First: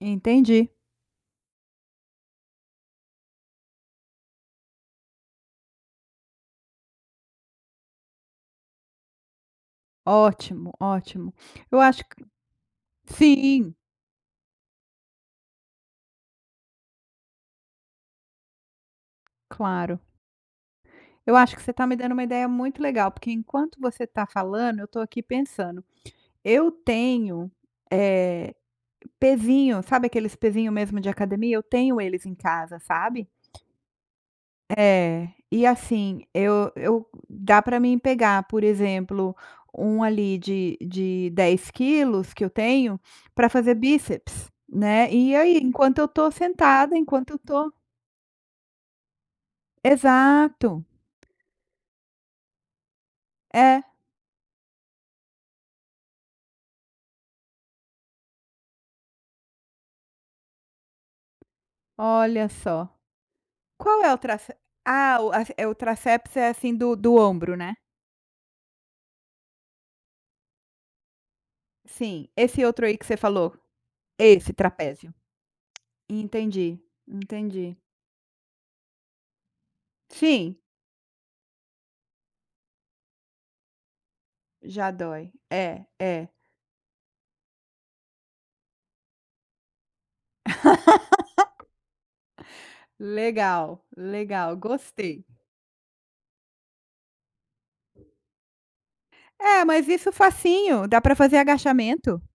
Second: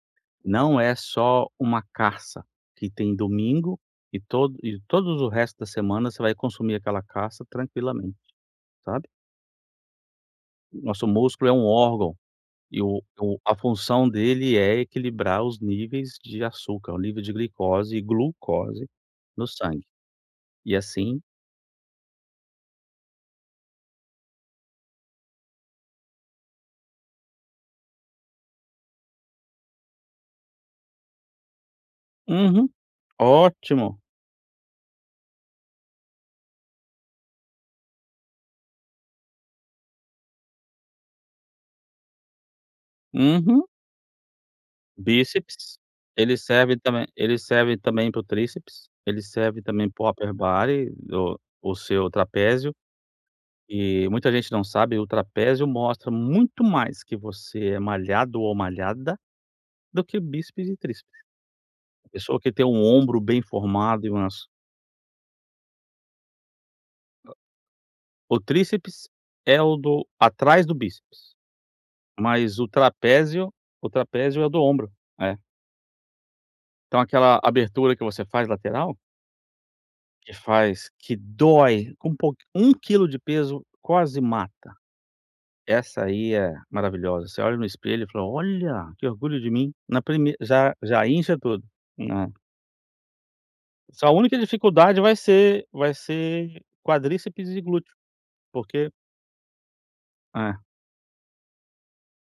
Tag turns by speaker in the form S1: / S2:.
S1: Entendi.
S2: Não é só uma caça que tem domingo e tod e todos o resto da semana você vai consumir aquela caça tranquilamente, sabe.
S1: Ótimo,
S2: Nosso
S1: ótimo.
S2: músculo é um
S1: Eu acho
S2: órgão
S1: que
S2: e o e o a
S1: sim.
S2: função dele é equilibrar os níveis de açúcar, o nível de glicose e glucose no sangue.
S1: Claro.
S2: E, assim
S1: Eu acho que você está me dando uma ideia muito legal, porque enquanto você está falando eu estou aqui pensando, eu tenho, eh, pesinho. Sabe aqueles pesinho mesmo de academia? Eu tenho eles em
S2: Uhum.
S1: casa, sabe.
S2: Ótimo.
S1: É. E, assim, eu eu dá pra mim pegar, por exemplo, um ali de de 10 quilos, que eu tenho, pra
S2: Uhum.
S1: fazer bíceps, né, e aí
S2: Bíceps.
S1: enquanto eu estou
S2: Ele serve
S1: sentada,
S2: também
S1: enquanto eu
S2: ele
S1: estou
S2: serve também para o tríceps, ele serve também para o
S1: Exato.
S2: upperbody, do o seu trapézio.
S1: É.
S2: E muita gente não sabe, o trapézio mostra muito mais que você é malhado ou malhada do que bíceps e tríceps. A pessoa
S1: Olha
S2: que tem um
S1: só.
S2: ombro bem
S1: Qual
S2: formado e
S1: é o
S2: umas
S1: trac ah, o a c eh, o tríceps, é, assim, do do ombro, né?
S2: O tríceps é o do atrás do bíceps.
S1: Sim,
S2: Mas
S1: esse
S2: o
S1: outro aí que você falou?
S2: trapézio o trapézio é o
S1: Esse,
S2: do ombro.
S1: trapézio.
S2: É.
S1: Entendi,
S2: Então aquela
S1: entendi.
S2: abertura que você faz lateral que
S1: Fim.
S2: faz que dói, com um pouqu 1 quilo de peso quase mata.
S1: Já dói. É,
S2: Essa
S1: é.
S2: aí é maravilhosa, você olha no espelho, e fala: "Olha, que orgulho de mim". Na prime já já incha tudo, né.
S1: Legal,
S2: Sua única
S1: legal,
S2: dificuldade vai
S1: gostei.
S2: ser vai ser quadríceps e glúteo, porque
S1: É, mas isso
S2: É.
S1: facinho, dá pra fazer agachamento.